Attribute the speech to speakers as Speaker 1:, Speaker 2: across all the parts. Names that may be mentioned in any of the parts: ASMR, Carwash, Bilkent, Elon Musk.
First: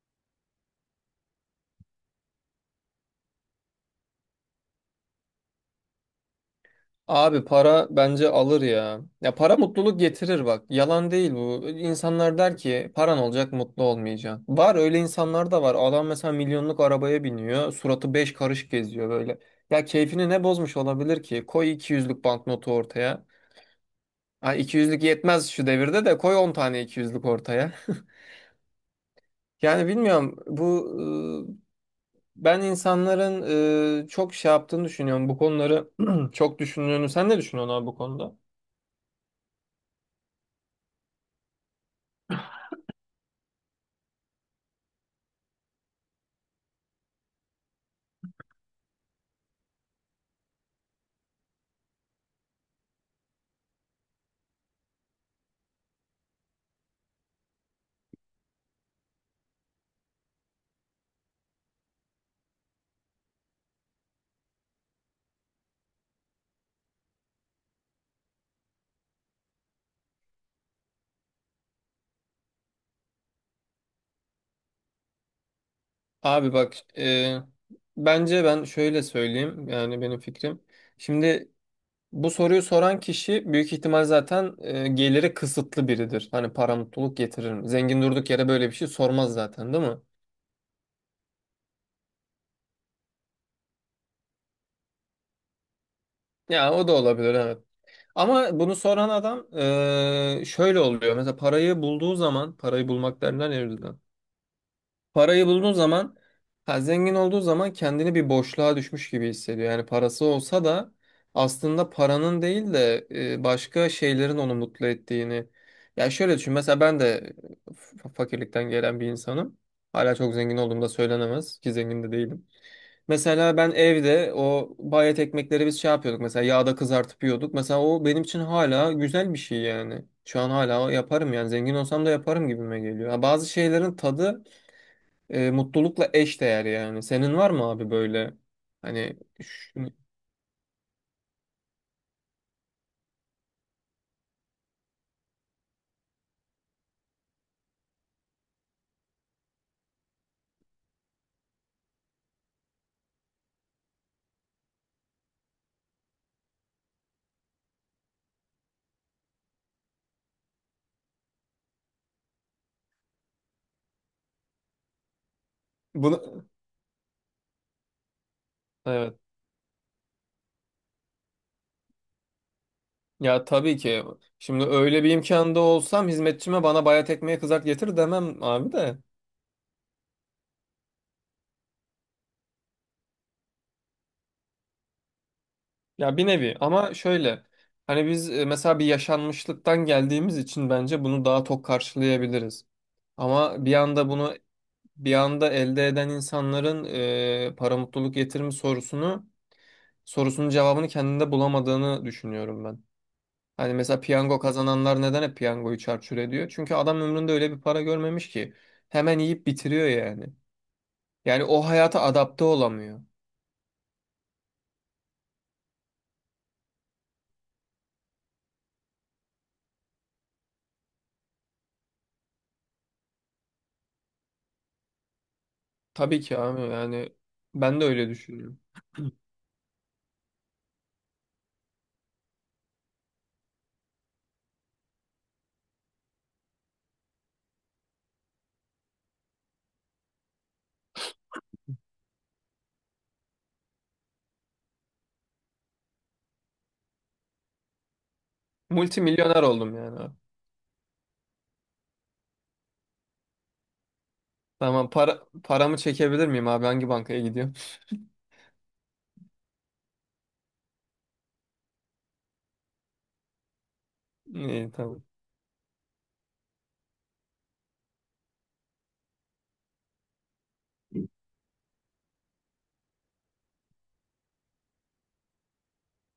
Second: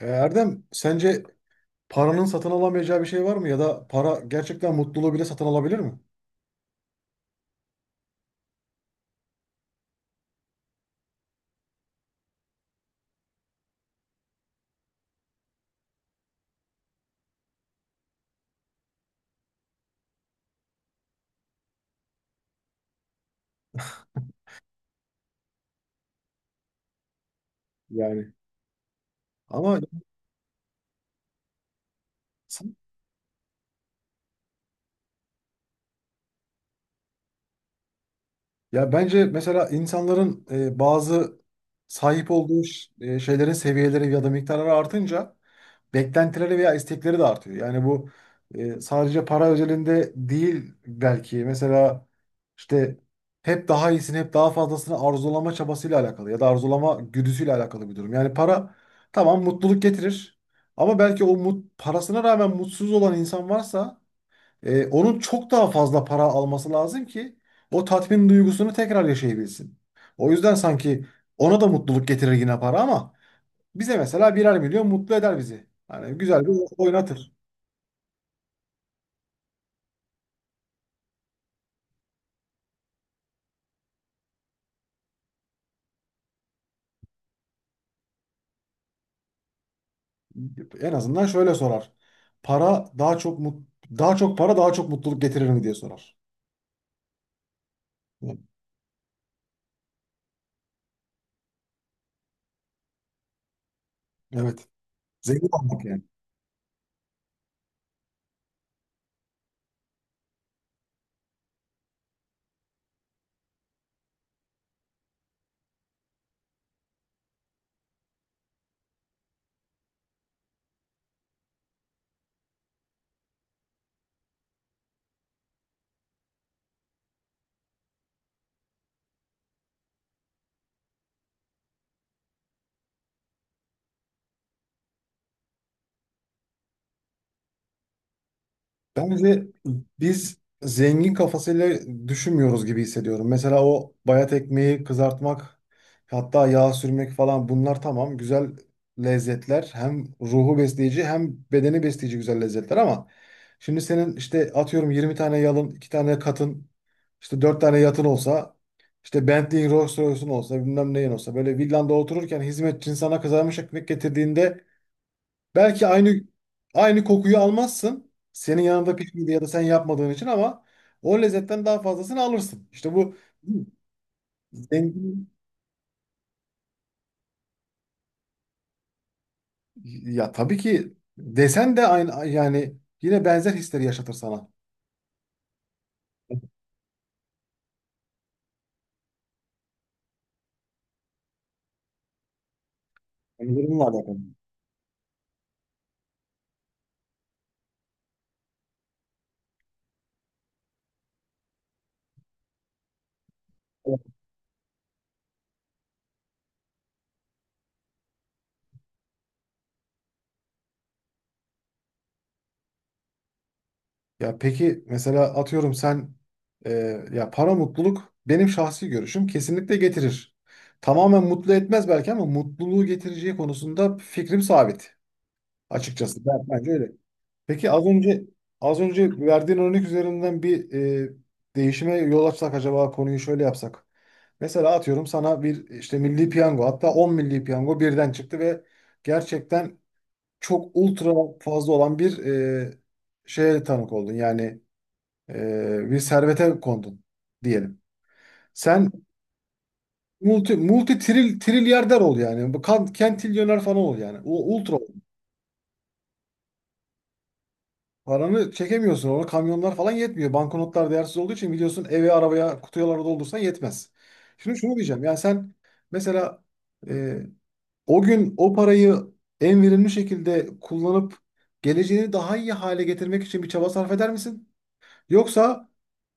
Speaker 1: Erdem, sence paranın satın alamayacağı bir şey var mı? Ya da para gerçekten mutluluğu bile satın alabilir mi?
Speaker 2: Abi para bence alır ya. Ya para mutluluk getirir bak. Yalan değil bu. İnsanlar der ki paran olacak mutlu olmayacaksın. Var öyle insanlar da var. Adam mesela milyonluk arabaya biniyor. Suratı beş karış geziyor böyle. Ya keyfini ne bozmuş olabilir ki? Koy 200'lük banknotu ortaya. Ha 200'lük yetmez şu devirde de koy 10 tane 200'lük ortaya.
Speaker 1: Yani, ama,
Speaker 2: Yani bilmiyorum bu. Ben insanların çok şey yaptığını düşünüyorum. Bu konuları çok düşündüğünü. Sen ne düşünüyorsun abi bu konuda?
Speaker 1: ya bence mesela insanların bazı sahip olduğu şeylerin seviyeleri ya da miktarları artınca beklentileri veya istekleri de artıyor. Yani bu sadece para özelinde değil belki. Mesela işte hep daha iyisini, hep daha fazlasını arzulama çabasıyla alakalı ya da arzulama güdüsüyle alakalı bir durum. Yani para, tamam, mutluluk getirir ama belki o mut, parasına rağmen mutsuz olan insan varsa onun çok daha fazla para alması lazım ki o tatmin duygusunu tekrar yaşayabilsin. O yüzden sanki ona da mutluluk getirir yine para ama bize mesela birer milyon mutlu eder bizi. Hani güzel bir
Speaker 2: Abi bak,
Speaker 1: oynatır.
Speaker 2: bence ben şöyle söyleyeyim, yani benim fikrim. Şimdi bu soruyu soran kişi büyük ihtimal zaten geliri kısıtlı biridir. Hani para mutluluk getirir mi? Zengin durduk yere böyle bir şey sormaz zaten, değil mi?
Speaker 1: En azından şöyle sorar. Para daha çok mut, daha çok para daha çok mutluluk getirir mi diye sorar.
Speaker 2: Ya o da olabilir, evet. Ama bunu soran adam, şöyle oluyor. Mesela parayı bulduğu zaman, parayı bulmak derler ya.
Speaker 1: Evet.
Speaker 2: Parayı
Speaker 1: Zengin
Speaker 2: bulduğu
Speaker 1: olmak yani.
Speaker 2: zaman, ha, zengin olduğu zaman kendini bir boşluğa düşmüş gibi hissediyor. Yani parası olsa da aslında paranın değil de başka şeylerin onu mutlu ettiğini. Ya şöyle düşün, mesela ben de fakirlikten gelen bir insanım. Hala çok zengin olduğumda söylenemez ki, zengin de değilim. Mesela ben evde o bayat ekmekleri biz şey yapıyorduk mesela, yağda kızartıp yiyorduk. Mesela o benim için hala güzel bir şey yani. Şu an hala yaparım yani, zengin olsam da yaparım gibime geliyor. Ha, bazı şeylerin tadı mutlulukla eş değer yani. Senin var mı abi böyle, hani
Speaker 1: Bence biz zengin kafasıyla düşünmüyoruz gibi hissediyorum. Mesela o bayat ekmeği kızartmak, hatta yağ sürmek falan, bunlar tamam güzel lezzetler. Hem ruhu besleyici hem bedeni besleyici güzel lezzetler ama şimdi senin işte atıyorum 20 tane yalın, 2 tane katın, işte 4 tane yatın olsa, işte Bentley'in, Rolls Royce'un olsa, bilmem neyin olsa, böyle villanda otururken hizmetçin sana kızarmış ekmek getirdiğinde belki aynı,
Speaker 2: bunu?
Speaker 1: aynı kokuyu almazsın. Senin yanında
Speaker 2: Evet,
Speaker 1: pişmediği ya da sen yapmadığın için ama o lezzetten daha fazlasını alırsın. İşte bu
Speaker 2: ya tabii ki. Şimdi öyle bir
Speaker 1: zengin,
Speaker 2: imkanda olsam hizmetçime bana bayat ekmeği kızart getir demem abi de.
Speaker 1: ya tabii ki desen de aynı yani, yine benzer hisleri yaşatır sana.
Speaker 2: Ya bir nevi, ama şöyle, hani biz mesela bir yaşanmışlıktan geldiğimiz için bence bunu daha tok karşılayabiliriz,
Speaker 1: Yani
Speaker 2: ama bir
Speaker 1: durumla
Speaker 2: anda
Speaker 1: alakalı.
Speaker 2: bunu, bir anda elde eden insanların para mutluluk getirir mi sorusunun cevabını kendinde bulamadığını düşünüyorum ben. Hani mesela piyango kazananlar neden hep piyangoyu çarçur ediyor? Çünkü adam ömründe öyle bir para görmemiş ki. Hemen yiyip bitiriyor yani. Yani o hayata adapte olamıyor.
Speaker 1: Ya peki mesela atıyorum sen e, ya para mutluluk benim şahsi görüşüm kesinlikle getirir. Tamamen mutlu etmez belki ama mutluluğu getireceği konusunda fikrim sabit. Açıkçası
Speaker 2: Tabii ki
Speaker 1: ben,
Speaker 2: abi,
Speaker 1: bence öyle.
Speaker 2: yani
Speaker 1: Peki
Speaker 2: ben de
Speaker 1: az
Speaker 2: öyle
Speaker 1: önce,
Speaker 2: düşünüyorum.
Speaker 1: az önce verdiğin örnek üzerinden bir e, değişime yol açsak, acaba konuyu şöyle yapsak. Mesela atıyorum, sana bir işte milli piyango, hatta 10 milli piyango birden çıktı ve gerçekten çok ultra fazla olan bir şeye tanık oldun. Yani bir servete kondun diyelim. Sen
Speaker 2: Multimilyoner oldum yani abi.
Speaker 1: multi multi tril trilyarder ol yani. Bu kentilyoner falan ol yani. Ultra.
Speaker 2: Tamam paramı çekebilir miyim abi? Hangi bankaya gidiyorum?
Speaker 1: Paranı çekemiyorsun. Ona kamyonlar falan yetmiyor. Banknotlar değersiz olduğu için biliyorsun, eve, arabaya, kutuyalara doldursan yetmez. Şimdi
Speaker 2: İyi,
Speaker 1: şunu
Speaker 2: tamam.
Speaker 1: diyeceğim. Yani sen mesela, e, o gün o parayı en verimli şekilde kullanıp geleceğini daha iyi hale getirmek için bir çaba sarf eder misin? Yoksa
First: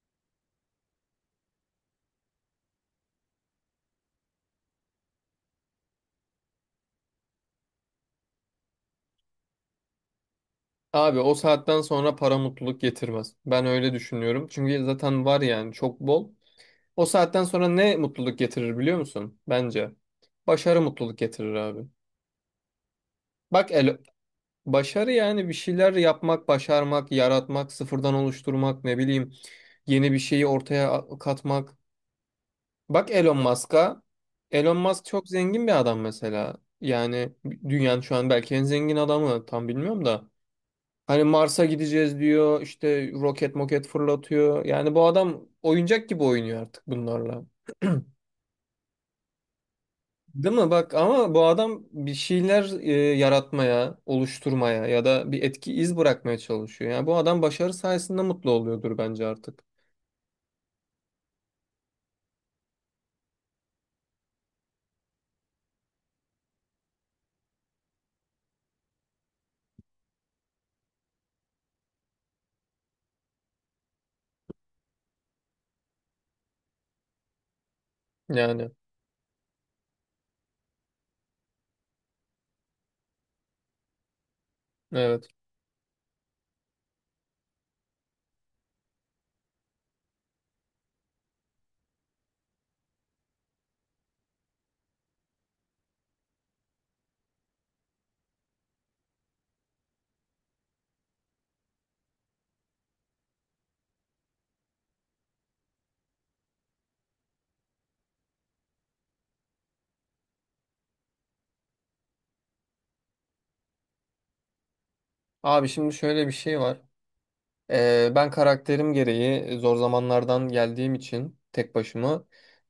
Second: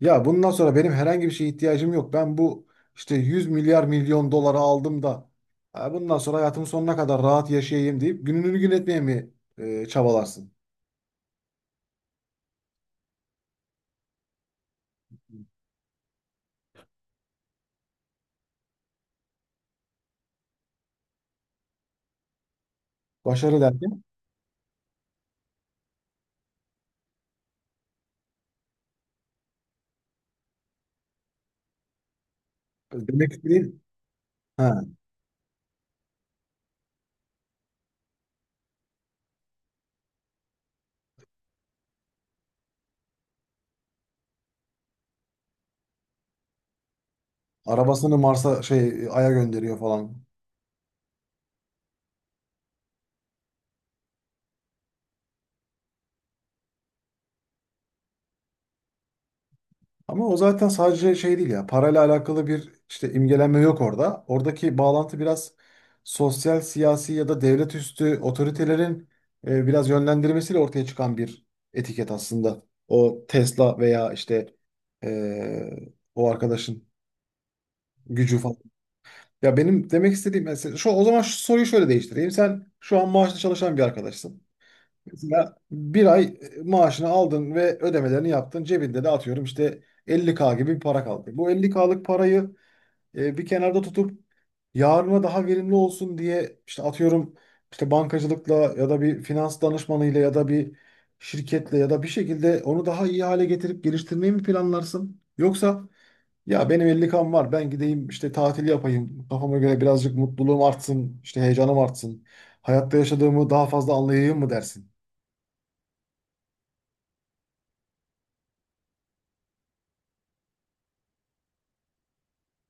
Speaker 1: ya bundan sonra benim herhangi bir şeye ihtiyacım yok. Ben bu işte 100 milyar milyon dolara aldım da, "Ha, bundan sonra hayatımın sonuna kadar rahat yaşayayım" deyip gününü gün etmeye mi çabalarsın?
Speaker 2: Abi o saatten sonra para mutluluk getirmez. Ben öyle düşünüyorum. Çünkü zaten var yani, çok bol. O saatten sonra ne mutluluk getirir biliyor musun? Bence başarı mutluluk getirir abi.
Speaker 1: Başarı
Speaker 2: Bak
Speaker 1: der.
Speaker 2: El Başarı, yani bir şeyler yapmak, başarmak, yaratmak, sıfırdan oluşturmak, ne bileyim, yeni bir şeyi ortaya katmak. Bak
Speaker 1: Demek
Speaker 2: Elon
Speaker 1: istediğin,
Speaker 2: Musk'a. Elon
Speaker 1: ha,
Speaker 2: Musk çok zengin bir adam mesela. Yani dünyanın şu an belki en zengin adamı, tam bilmiyorum da. Hani Mars'a gideceğiz diyor, işte roket moket fırlatıyor. Yani bu adam oyuncak gibi oynuyor artık bunlarla.
Speaker 1: arabasını Mars'a, şey, Ay'a gönderiyor falan.
Speaker 2: Değil mi? Bak ama bu adam bir şeyler yaratmaya, oluşturmaya ya da bir etki, iz bırakmaya çalışıyor. Yani bu adam başarı sayesinde mutlu oluyordur bence artık.
Speaker 1: Ama o zaten sadece şey değil ya. Parayla alakalı bir işte imgelenme yok orada. Oradaki bağlantı biraz sosyal, siyasi ya da devlet üstü otoritelerin biraz yönlendirmesiyle ortaya çıkan bir etiket aslında. O Tesla veya işte e, o arkadaşın gücü falan.
Speaker 2: Yani
Speaker 1: Ya benim demek istediğim mesela şu, o zaman şu soruyu şöyle değiştireyim. Sen şu an maaşlı çalışan bir arkadaşsın.
Speaker 2: evet.
Speaker 1: Mesela bir ay maaşını aldın ve ödemelerini yaptın. Cebinde de atıyorum işte 50K gibi bir para kaldı. Bu 50K'lık parayı bir kenarda tutup yarına daha verimli olsun diye işte atıyorum, işte bankacılıkla ya da bir finans danışmanıyla ya da bir şirketle ya da bir şekilde onu daha iyi hale getirip geliştirmeyi mi planlarsın? Yoksa, ya benim 50K'm var, ben gideyim işte tatil yapayım kafama göre, birazcık mutluluğum artsın, işte heyecanım artsın, hayatta yaşadığımı daha fazla anlayayım mı dersin?
Speaker 2: Abi şimdi şöyle bir şey var. Ben karakterim gereği zor zamanlardan geldiğim için tek başıma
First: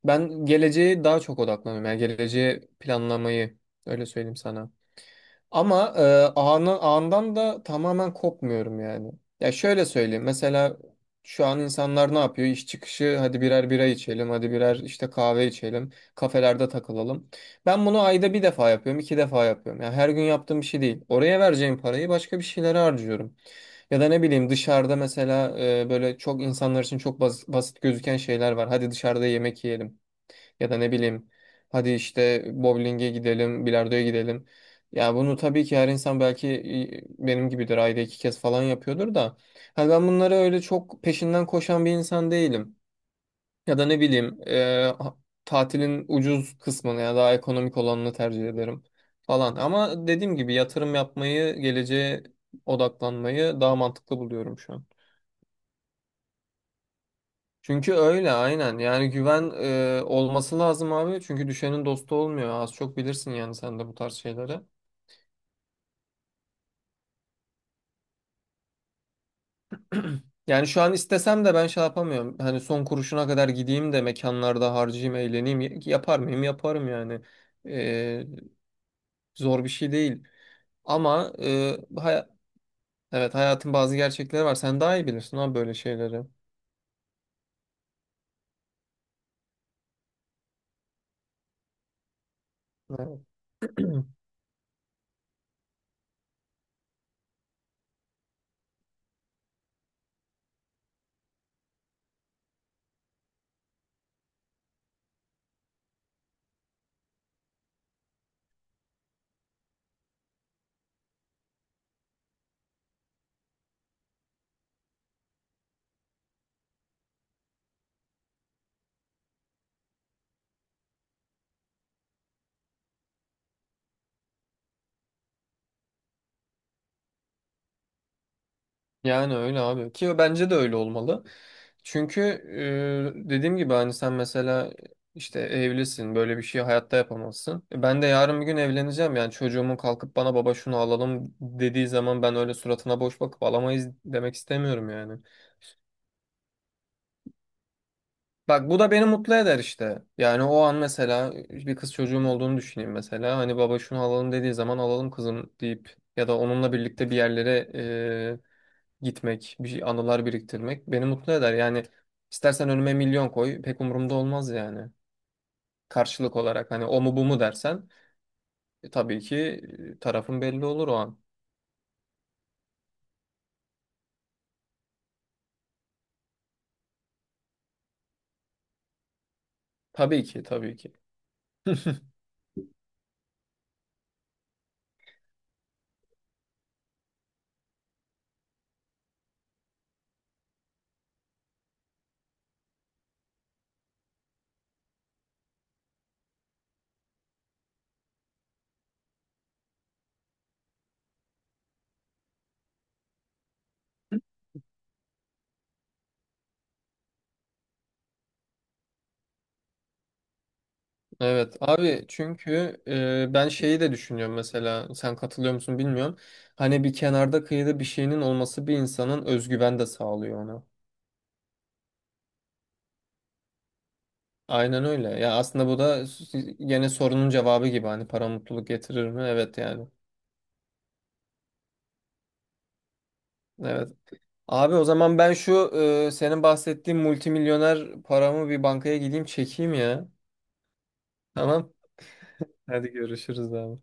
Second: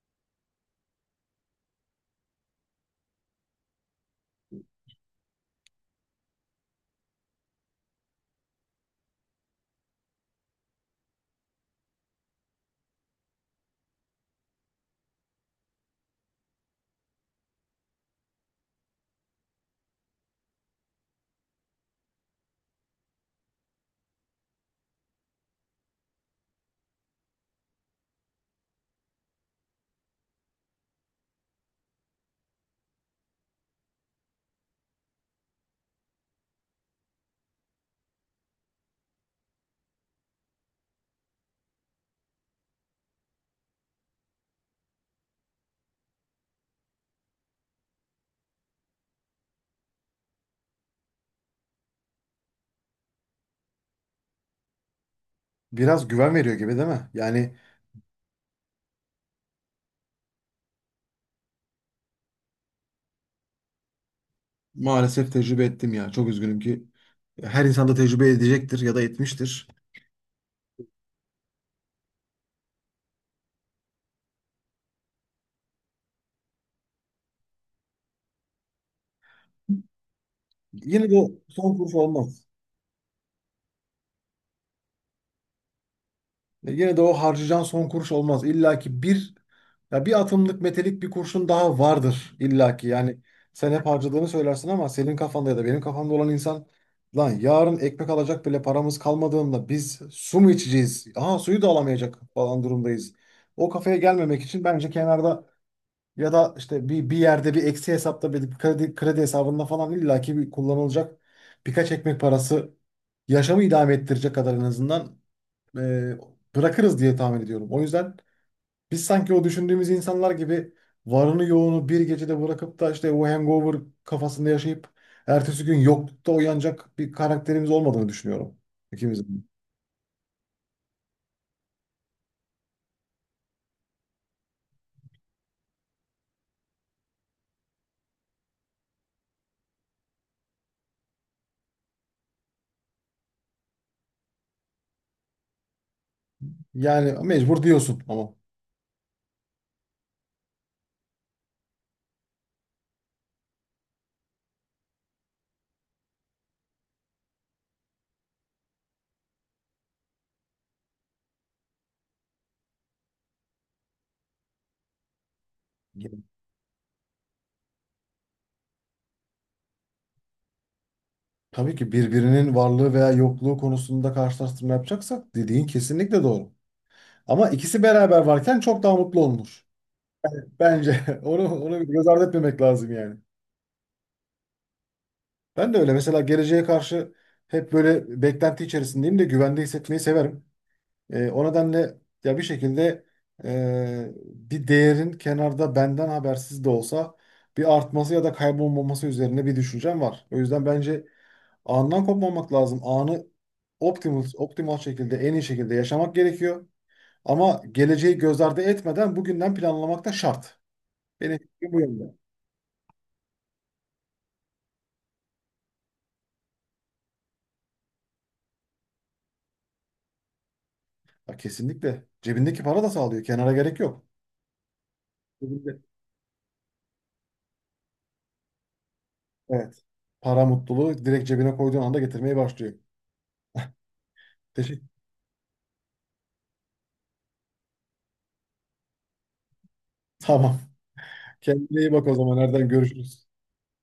Speaker 2: ben geleceğe daha çok odaklanıyorum. Yani geleceği planlamayı, öyle söyleyeyim sana. Ama ağından da tamamen kopmuyorum yani. Ya şöyle söyleyeyim. Mesela şu an insanlar ne yapıyor? İş çıkışı hadi birer bira içelim, hadi birer işte kahve içelim, kafelerde takılalım. Ben bunu ayda bir defa yapıyorum, iki defa yapıyorum. Yani her gün yaptığım bir şey değil. Oraya vereceğim parayı başka bir şeylere harcıyorum. Ya da ne bileyim, dışarıda mesela böyle çok insanlar için çok basit gözüken şeyler var. Hadi dışarıda yemek yiyelim. Ya da ne bileyim, hadi işte bowling'e gidelim, bilardoya gidelim. Ya bunu tabii ki her insan belki benim gibidir, ayda iki kez falan yapıyordur da. Hani ben bunları öyle çok peşinden koşan bir insan değilim. Ya da ne bileyim tatilin ucuz kısmını ya daha ekonomik olanını tercih ederim falan. Ama dediğim gibi yatırım yapmayı, geleceğe odaklanmayı daha mantıklı buluyorum şu an.
Speaker 1: Biraz güven veriyor gibi değil mi? Yani
Speaker 2: Çünkü öyle, aynen. Yani güven olması lazım abi. Çünkü düşenin dostu olmuyor. Az çok bilirsin yani sen de bu tarz şeyleri.
Speaker 1: maalesef tecrübe ettim ya. Çok üzgünüm ki. Her insan da tecrübe edecektir ya da etmiştir.
Speaker 2: Yani şu an istesem de ben şey yapamıyorum. Hani son kuruşuna kadar gideyim de mekanlarda harcayayım, eğleneyim. Yapar mıyım? Yaparım yani. E, Zor bir şey değil.
Speaker 1: Yine de o
Speaker 2: Ama
Speaker 1: son kuruş olmaz.
Speaker 2: evet, hayatın bazı gerçekleri var. Sen daha iyi bilirsin abi böyle şeyleri.
Speaker 1: Yine de o harcayacağın son kuruş olmaz. İlla ki bir, ya bir atımlık metelik, bir kurşun daha vardır illa ki. Yani sen hep harcadığını söylersin ama senin kafanda ya da benim kafamda olan insan, lan yarın ekmek alacak bile paramız kalmadığında biz su mu içeceğiz? Aha, suyu da alamayacak falan durumdayız. O kafaya gelmemek için bence kenarda, ya da işte bir, yerde bir eksi hesapta bir kredi hesabında falan illaki bir kullanılacak birkaç ekmek parası, yaşamı idame ettirecek kadar en azından, e, bırakırız diye tahmin ediyorum. O yüzden biz sanki o düşündüğümüz insanlar gibi varını yoğunu bir gecede bırakıp da işte o hangover kafasında yaşayıp ertesi gün yoklukta uyanacak bir karakterimiz olmadığını düşünüyorum,
Speaker 2: Yani
Speaker 1: ikimizin.
Speaker 2: öyle abi ki, bence de öyle olmalı. Çünkü dediğim gibi hani sen mesela işte evlisin, böyle bir şey hayatta yapamazsın. E, ben de yarın bir gün evleneceğim yani, çocuğumun kalkıp bana baba şunu alalım dediği zaman ben öyle suratına boş bakıp alamayız demek istemiyorum yani.
Speaker 1: Yani mecbur diyorsun ama.
Speaker 2: Bak bu da beni mutlu eder işte. Yani o an mesela bir kız çocuğum olduğunu düşüneyim mesela, hani baba şunu alalım dediği zaman alalım kızım deyip ya da onunla birlikte bir yerlere gitmek, bir şey, anılar biriktirmek beni mutlu eder. Yani istersen önüme milyon koy, pek umurumda olmaz yani. Karşılık olarak hani o mu bu mu dersen, tabii ki, tarafın belli olur o an.
Speaker 1: Tabii ki, birbirinin varlığı veya yokluğu konusunda karşılaştırma yapacaksak dediğin kesinlikle doğru. Ama ikisi beraber varken çok daha mutlu olunur.
Speaker 2: Tabii ki, tabii ki.
Speaker 1: Bence onu göz ardı etmemek lazım yani. Ben de öyle, mesela geleceğe karşı hep böyle beklenti içerisindeyim de güvende hissetmeyi severim. O nedenle ya bir şekilde bir değerin kenarda benden habersiz de olsa bir artması ya da kaybolmaması üzerine bir düşüncem var. O yüzden bence andan kopmamak lazım. Anı optimal şekilde, en iyi şekilde yaşamak gerekiyor. Ama geleceği göz ardı etmeden bugünden planlamak da şart. Benim
Speaker 2: Evet
Speaker 1: fikrim bu yönde.
Speaker 2: abi, çünkü ben şeyi de düşünüyorum mesela, sen katılıyor musun bilmiyorum. Hani bir kenarda kıyıda bir şeyinin olması bir insanın özgüven de sağlıyor ona.
Speaker 1: Ha, kesinlikle. Cebindeki para da sağlıyor. Kenara gerek yok.
Speaker 2: Aynen öyle. Ya aslında bu
Speaker 1: Cebinde.
Speaker 2: da gene sorunun cevabı gibi, hani para mutluluk getirir mi? Evet
Speaker 1: Evet.
Speaker 2: yani.
Speaker 1: Para mutluluğu direkt cebine koyduğun anda getirmeye başlıyor.
Speaker 2: Evet. Abi o
Speaker 1: Teşekkür.
Speaker 2: zaman ben şu, senin bahsettiğin multimilyoner paramı bir bankaya gideyim çekeyim ya.
Speaker 1: Tamam.
Speaker 2: Tamam.
Speaker 1: Kendine iyi bak o zaman. Nereden
Speaker 2: Hadi
Speaker 1: görüşürüz?
Speaker 2: görüşürüz abi.